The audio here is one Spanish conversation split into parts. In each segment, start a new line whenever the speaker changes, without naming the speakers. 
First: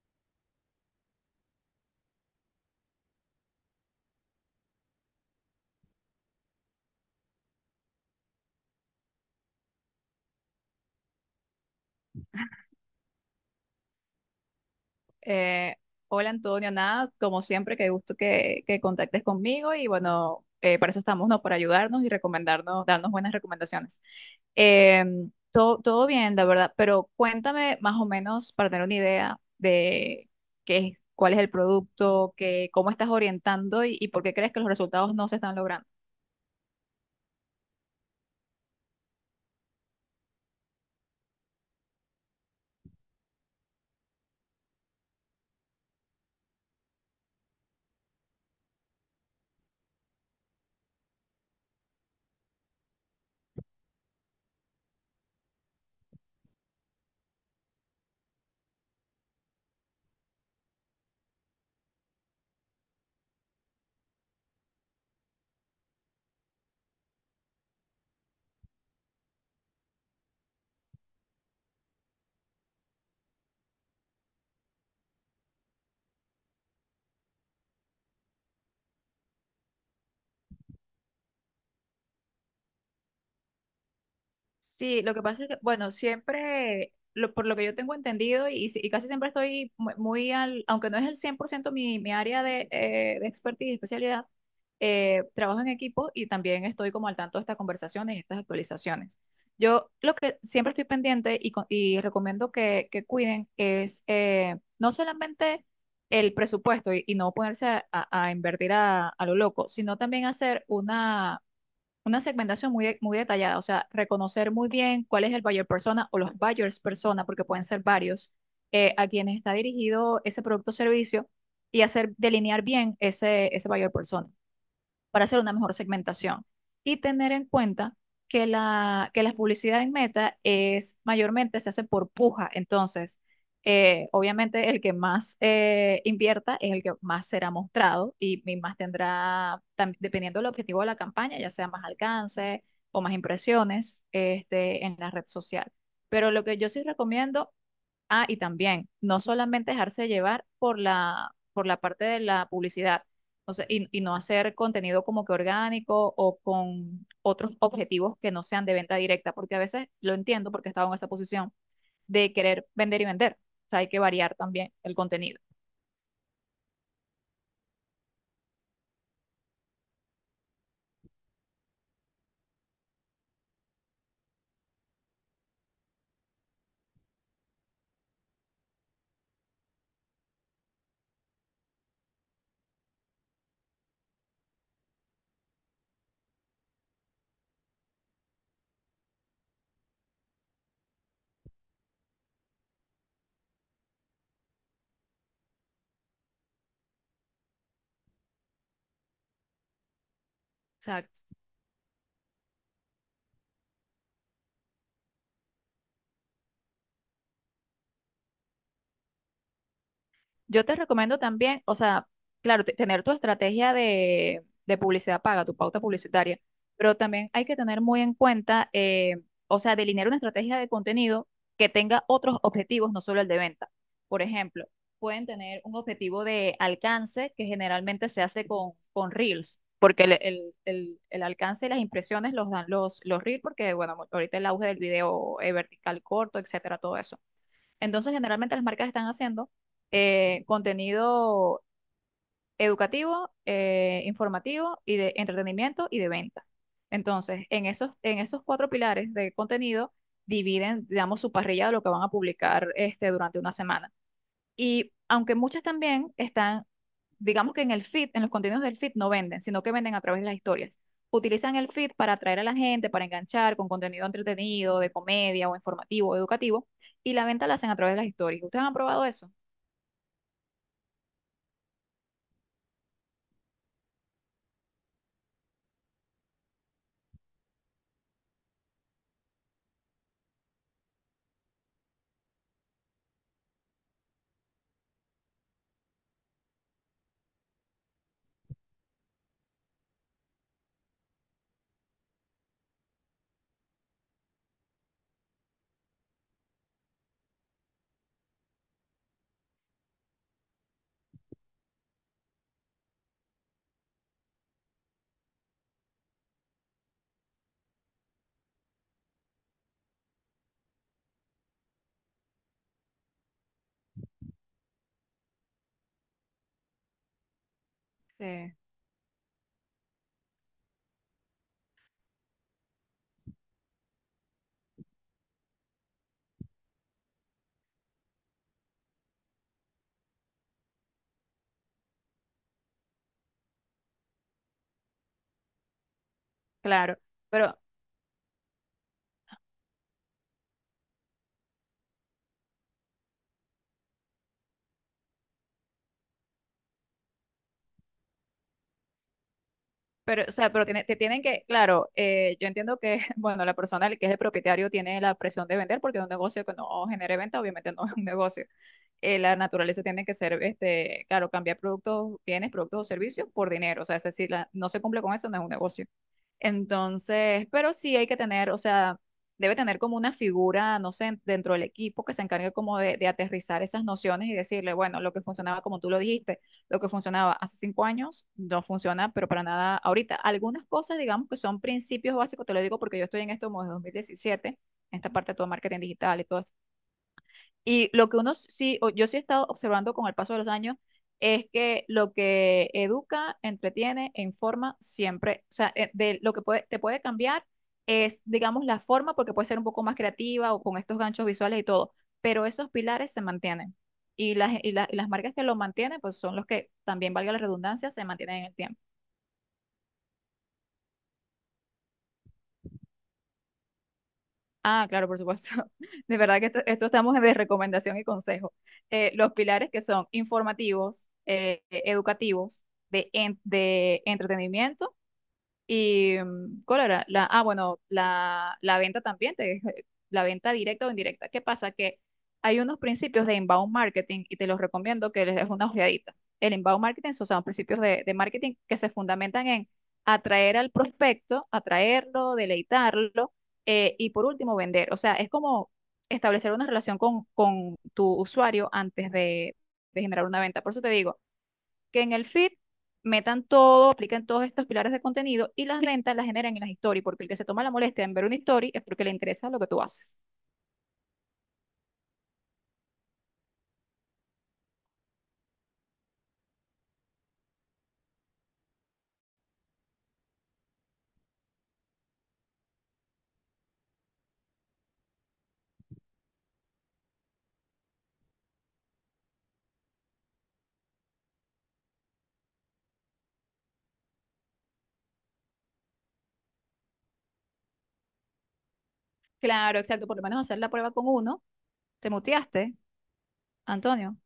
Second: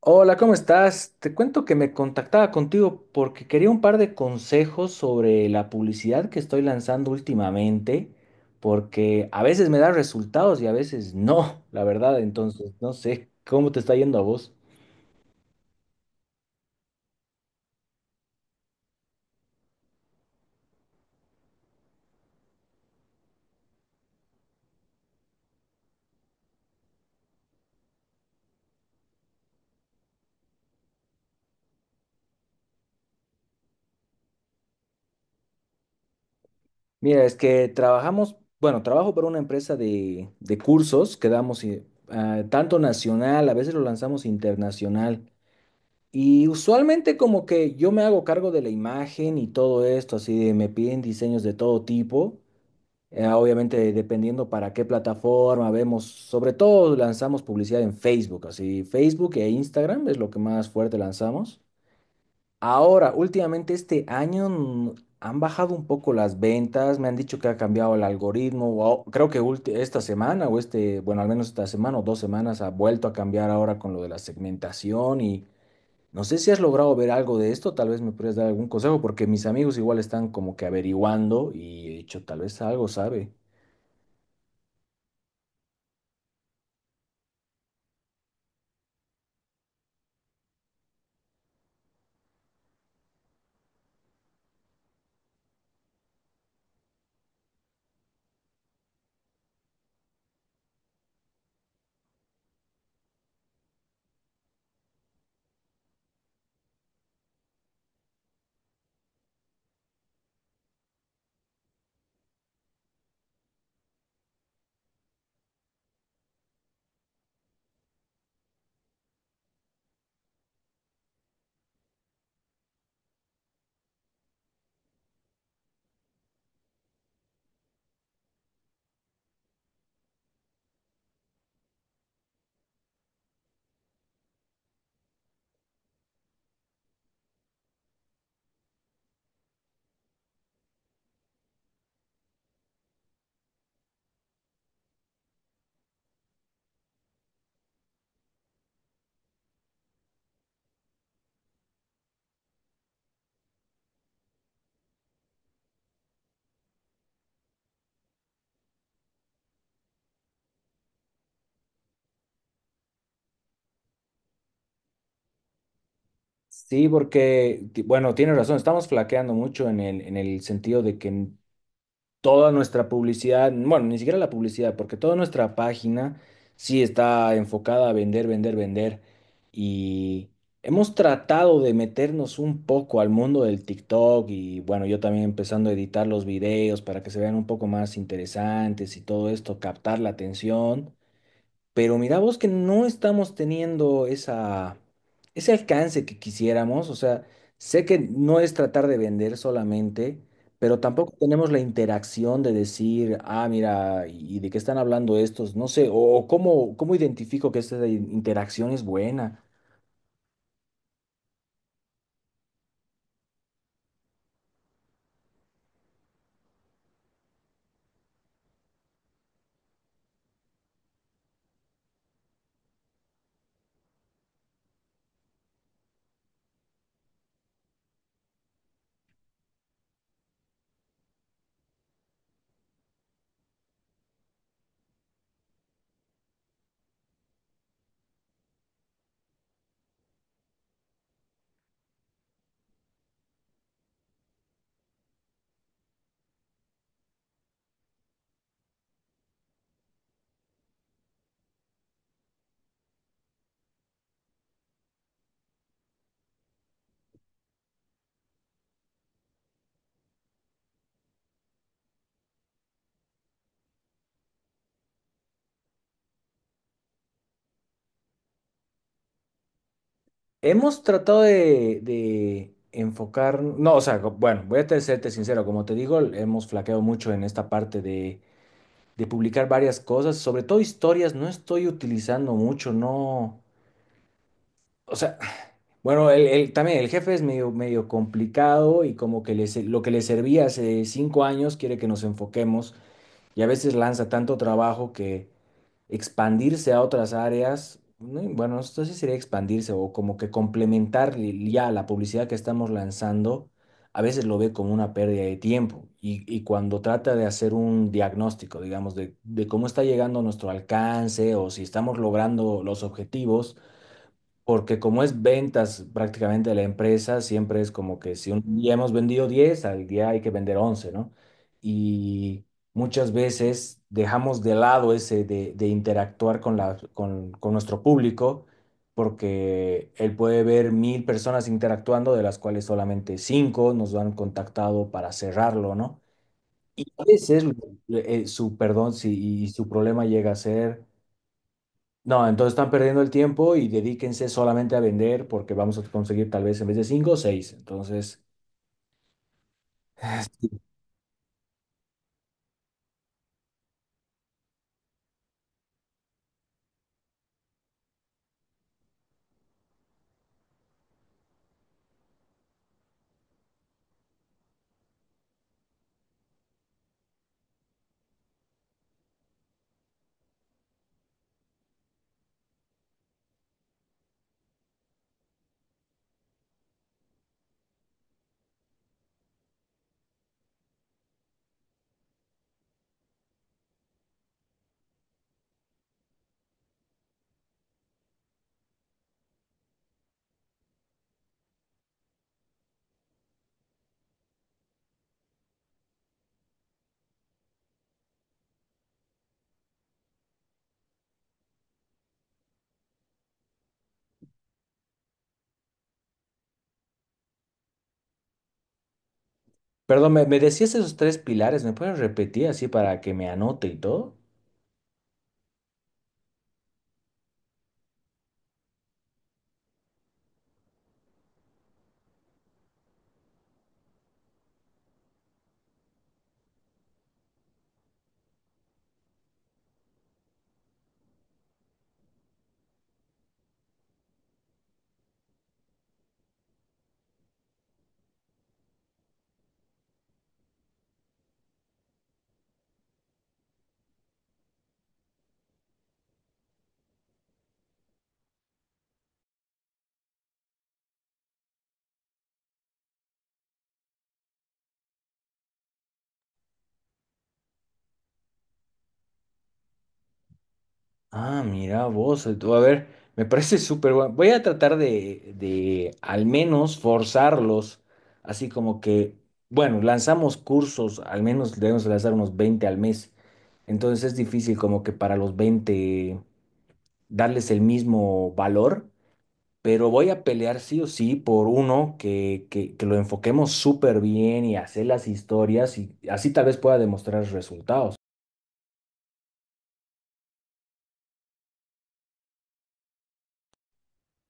Hola, ¿cómo estás? Te cuento que me contactaba contigo porque quería un par de consejos sobre la publicidad que estoy lanzando últimamente, porque a veces me da resultados y a veces no, la verdad. Entonces no sé cómo te está yendo a vos.
Eh, Hola Antonio, nada, como siempre, qué gusto que contactes conmigo y bueno, para eso estamos, ¿no? Para ayudarnos y recomendarnos, darnos buenas recomendaciones. Eh, todo bien, la verdad, pero cuéntame más o menos para tener una idea de qué es, cuál es el producto, qué, cómo estás orientando y por qué crees que los resultados no se están logrando.
Mira, es que bueno, trabajo para una empresa de cursos que damos, tanto nacional, a veces lo lanzamos internacional. Y usualmente, como que yo me hago cargo de la imagen y todo esto, así de me piden diseños de todo tipo. Obviamente, dependiendo para qué plataforma, vemos, sobre todo, lanzamos publicidad en Facebook. Así Facebook e Instagram es lo que más fuerte lanzamos. Ahora, últimamente este año han bajado un poco las ventas. Me han dicho que ha cambiado el algoritmo, creo que esta semana o bueno, al menos esta semana o dos semanas ha vuelto a cambiar ahora con lo de la segmentación, y no sé si has logrado ver algo de esto. Tal vez me podrías dar algún consejo, porque mis amigos igual están como que averiguando, y he dicho, tal vez algo sabe.
Sí, lo que pasa es que, bueno, siempre, por lo que yo tengo entendido, y, si- y casi siempre estoy muy al, aunque no es el 100% mi área de expertise y especialidad, trabajo en equipo y también estoy como al tanto de estas conversaciones y estas actualizaciones. Yo lo que siempre estoy pendiente y recomiendo que cuiden es no solamente el presupuesto y no ponerse a invertir a lo loco, sino también hacer una segmentación muy detallada, o sea, reconocer muy bien cuál es el buyer persona o los buyers persona, porque pueden ser varios, a quienes está dirigido ese producto o servicio y hacer delinear bien ese buyer persona para hacer una mejor segmentación. Y tener en cuenta que la publicidad en Meta es mayormente se hace por puja. Entonces, obviamente el que más invierta es el que más será mostrado y más tendrá, dependiendo del objetivo de la campaña, ya sea más alcance o más impresiones en la red social. Pero lo que yo sí recomiendo. Ah, y también, no solamente dejarse llevar por la parte de la publicidad, o sea, y no hacer contenido como que orgánico o con otros objetivos que no sean de venta directa, porque a veces lo entiendo porque he estado en esa posición de querer vender y vender. O sea, hay que variar también el contenido.
Sí, porque, bueno, tienes razón, estamos flaqueando mucho en el, sentido de que toda nuestra publicidad, bueno, ni siquiera la publicidad, porque toda nuestra página sí está enfocada a vender, vender, vender. Y hemos tratado de meternos un poco al mundo del TikTok, y, bueno, yo también empezando a editar los videos para que se vean un poco más interesantes y todo esto, captar la atención. Pero mira vos que no estamos teniendo ese alcance que quisiéramos. O sea, sé que no es tratar de vender solamente, pero tampoco tenemos la interacción de decir, ah, mira, ¿y de qué están hablando estos? No sé, o cómo, cómo identifico que esta interacción es buena.
Yo te recomiendo también, o sea, claro, tener tu estrategia de publicidad paga, tu pauta publicitaria, pero también hay que tener muy en cuenta, o sea, delinear una estrategia de contenido que tenga otros objetivos, no solo el de venta. Por ejemplo, pueden tener un objetivo de alcance que generalmente se hace con Reels, porque el alcance y las impresiones los dan los Reels, porque, bueno, ahorita el auge del video vertical corto, etcétera, todo eso. Entonces, generalmente las marcas están haciendo contenido educativo, informativo y de entretenimiento y de venta. Entonces, en esos cuatro pilares de contenido, dividen, digamos, su parrilla de lo que van a publicar durante una semana. Y aunque muchas también están digamos que en el feed, en los contenidos del feed no venden, sino que venden a través de las historias. Utilizan el feed para atraer a la gente, para enganchar con contenido entretenido, de comedia o informativo, o educativo, y la venta la hacen a través de las historias. ¿Ustedes han probado eso?
Hemos tratado de, enfocar, no, o sea, bueno, voy a serte sincero. Como te digo, hemos flaqueado mucho en esta parte de publicar varias cosas, sobre todo historias, no estoy utilizando mucho, no. O sea, bueno, también el jefe es medio complicado, y como que lo que le servía hace 5 años quiere que nos enfoquemos. Y a veces lanza tanto trabajo que expandirse a otras áreas, ¿no? Y bueno, esto sí sería expandirse o como que complementar, ya la publicidad que estamos lanzando, a veces lo ve como una pérdida de tiempo. Y cuando trata de hacer un diagnóstico, digamos, de, cómo está llegando nuestro alcance, o si estamos logrando los objetivos, porque como es ventas prácticamente de la empresa, siempre es como que si un
Sí.
día hemos vendido 10 al día hay que vender 11, ¿no? Y muchas veces dejamos de lado ese de, interactuar con nuestro público, porque él puede ver 1.000 personas interactuando, de las cuales solamente cinco nos han contactado para cerrarlo, ¿no? Y
Claro,
a veces,
pero.
perdón, si, y su problema llega a ser, no, entonces están perdiendo el tiempo y dedíquense solamente a vender, porque vamos a conseguir tal vez, en vez de cinco, seis. Entonces,
O
sí.
sea, pero te tienen que, claro, yo entiendo que, bueno, la persona que es el propietario tiene la presión de vender porque un negocio que no genere venta, obviamente no es un negocio. La naturaleza tiene que ser, claro, cambiar productos, bienes, productos o servicios por dinero. O sea, es decir, no se cumple con eso, no es un negocio. Entonces, pero sí hay que tener, o sea, debe tener como una figura, no sé, dentro del equipo que se encargue como de aterrizar esas nociones y decirle, bueno, lo que funcionaba, como tú lo dijiste, lo que funcionaba hace cinco años no funciona, pero para nada ahorita. Algunas cosas, digamos, que son principios básicos, te lo digo porque yo estoy en esto como desde 2017, en esta parte de todo marketing digital y todo y lo que uno sí, o yo sí he estado observando con el paso de los años, es que lo que educa, entretiene e informa siempre, o sea, de lo que puede, te puede cambiar es, digamos, la forma, porque puede ser un poco más creativa o con estos ganchos visuales y todo, pero esos pilares se mantienen. Y las marcas que lo mantienen, pues son los que, también valga la redundancia, se mantienen en el tiempo.
Perdón, ¿me decías esos tres pilares? ¿Me puedes repetir así para que me anote y todo?
Ah, claro, por supuesto. De verdad que esto estamos de recomendación y consejo. Los pilares que son informativos, educativos, de entretenimiento. ¿Y cuál era? Ah, bueno, la venta también, la venta directa o indirecta. ¿Qué pasa? Que hay unos principios de inbound marketing y te los recomiendo que les des una ojeadita. El inbound marketing son principios de marketing que se fundamentan en atraer al prospecto, atraerlo, deleitarlo, y por último vender. O sea, es como establecer una relación con tu usuario antes de generar una venta. Por eso te digo que en el feed metan todo, apliquen todos estos pilares de contenido y las ventas las generan en las stories, porque el que se toma la molestia en ver una story es porque le interesa lo que tú haces.
Ah, mira vos, tú, a ver, me parece súper bueno. Voy a tratar de al menos forzarlos, así como que, bueno, lanzamos cursos, al menos debemos lanzar unos 20 al mes. Entonces es difícil como que para los 20 darles el mismo valor. Pero voy a pelear sí o sí por uno que lo enfoquemos súper bien y hacer las historias, y así tal vez pueda demostrar resultados.
Claro, exacto, por lo menos hacer la prueba con uno. ¿Te muteaste, Antonio?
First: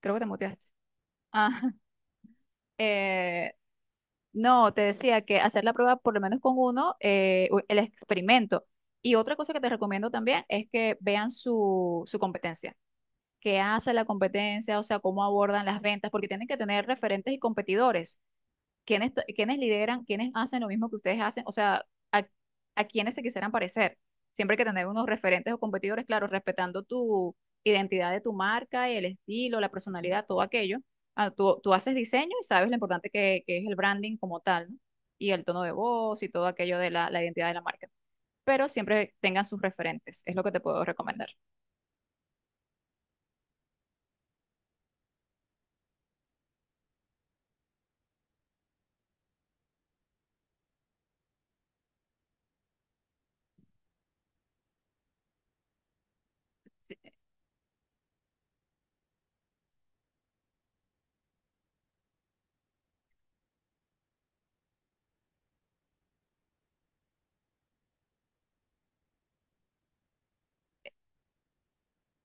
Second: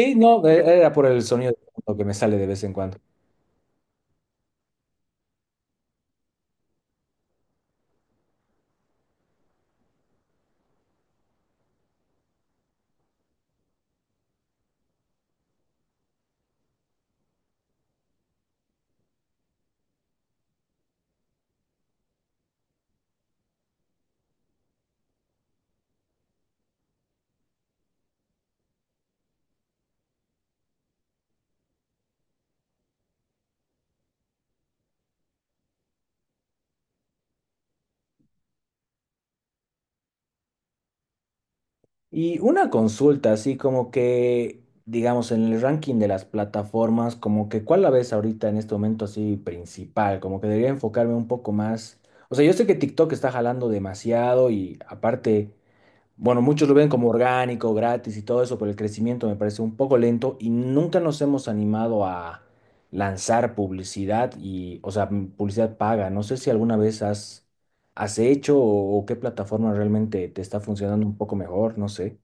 Creo que te
no,
muteaste.
era por el sonido de
Ah,
fondo que me sale de vez en cuando.
eh, no, te decía que hacer la prueba por lo menos con uno, el experimento. Y otra cosa que te recomiendo también es que vean su competencia. ¿Qué hace la competencia? O sea, cómo abordan las ventas, porque tienen que tener referentes y competidores. Quiénes lideran, quiénes hacen lo mismo que ustedes hacen, o sea, a, a quiénes se quisieran parecer. Siempre hay que tener unos referentes o competidores, claro, respetando tu identidad de tu marca, el estilo, la personalidad, todo aquello. Ah, tú haces diseño y sabes lo importante que es el branding como tal, ¿no? Y el tono de voz y todo aquello de la identidad de la marca. Pero siempre tengan sus referentes, es lo que te puedo recomendar.
Y una consulta, así como que, digamos, en el ranking de las plataformas, como que, ¿cuál la ves ahorita en este momento así principal? Como que debería enfocarme un poco más. O sea, yo sé que TikTok está jalando demasiado, y aparte, bueno, muchos lo ven como orgánico, gratis y todo eso, pero el crecimiento me parece un poco lento y nunca nos hemos animado a lanzar publicidad, y, o sea, publicidad paga. No sé si alguna vez has hecho, o qué plataforma realmente te está funcionando un poco mejor, no sé.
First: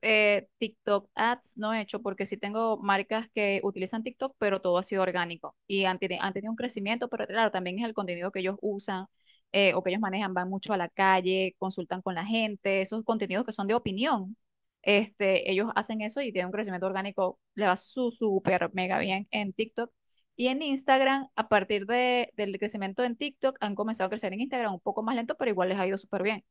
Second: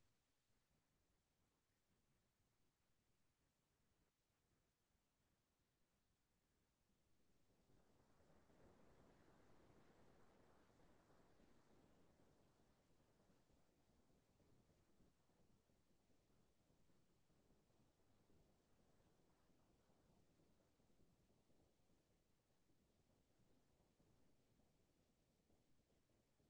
TikTok ads no he hecho porque sí tengo marcas que utilizan TikTok, pero todo ha sido orgánico y han tenido un crecimiento, pero claro, también es el contenido que ellos usan, o que ellos manejan, van mucho a la calle, consultan con la gente, esos contenidos que son de opinión. Ellos hacen eso y tienen un crecimiento orgánico, le va su súper mega bien en TikTok. Y en Instagram, a partir del crecimiento en TikTok, han comenzado a crecer en Instagram un poco más lento, pero igual les ha ido súper bien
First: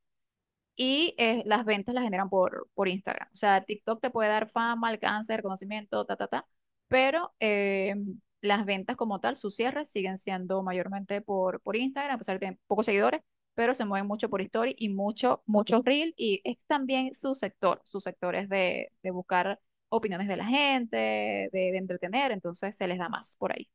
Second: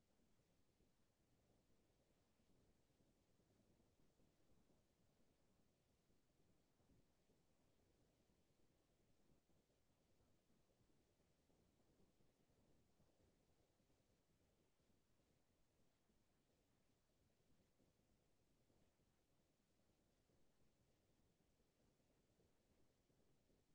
y las ventas las generan por Instagram. O sea, TikTok te puede dar fama, alcance, reconocimiento, ta, ta, ta, pero las ventas como tal, sus cierres siguen siendo mayormente por Instagram, a pesar de que tienen pocos seguidores, pero se mueven mucho por Story y mucho, muchos Reel y es también su sector, sus sectores de buscar opiniones de la gente, de entretener, entonces se les da más por ahí.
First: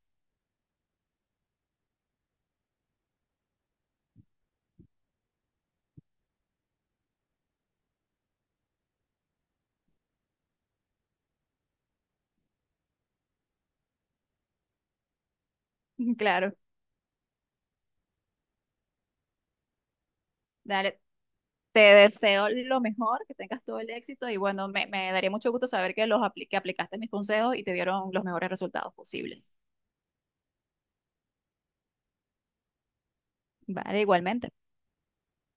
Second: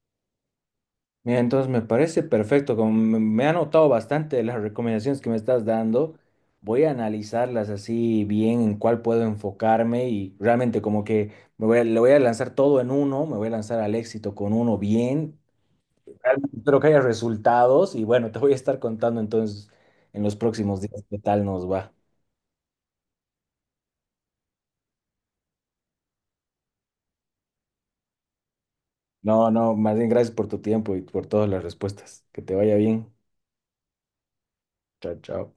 Mira, entonces me parece perfecto. Como me ha notado bastante las recomendaciones que me estás dando, voy a analizarlas así bien en cuál puedo enfocarme, y realmente como que me le voy a lanzar todo en uno, me voy a lanzar al éxito con uno bien.
Claro,
Realmente espero que haya resultados y, bueno, te voy a estar contando entonces en los próximos
dale.
días qué tal nos
Te
va.
deseo lo mejor, que tengas todo el éxito y bueno, me daría mucho gusto saber que aplicaste mis consejos y te dieron los mejores resultados
No,
posibles.
no, más bien gracias por tu tiempo y por todas las respuestas. Que te vaya bien.
Vale, igualmente.
Chao, chao.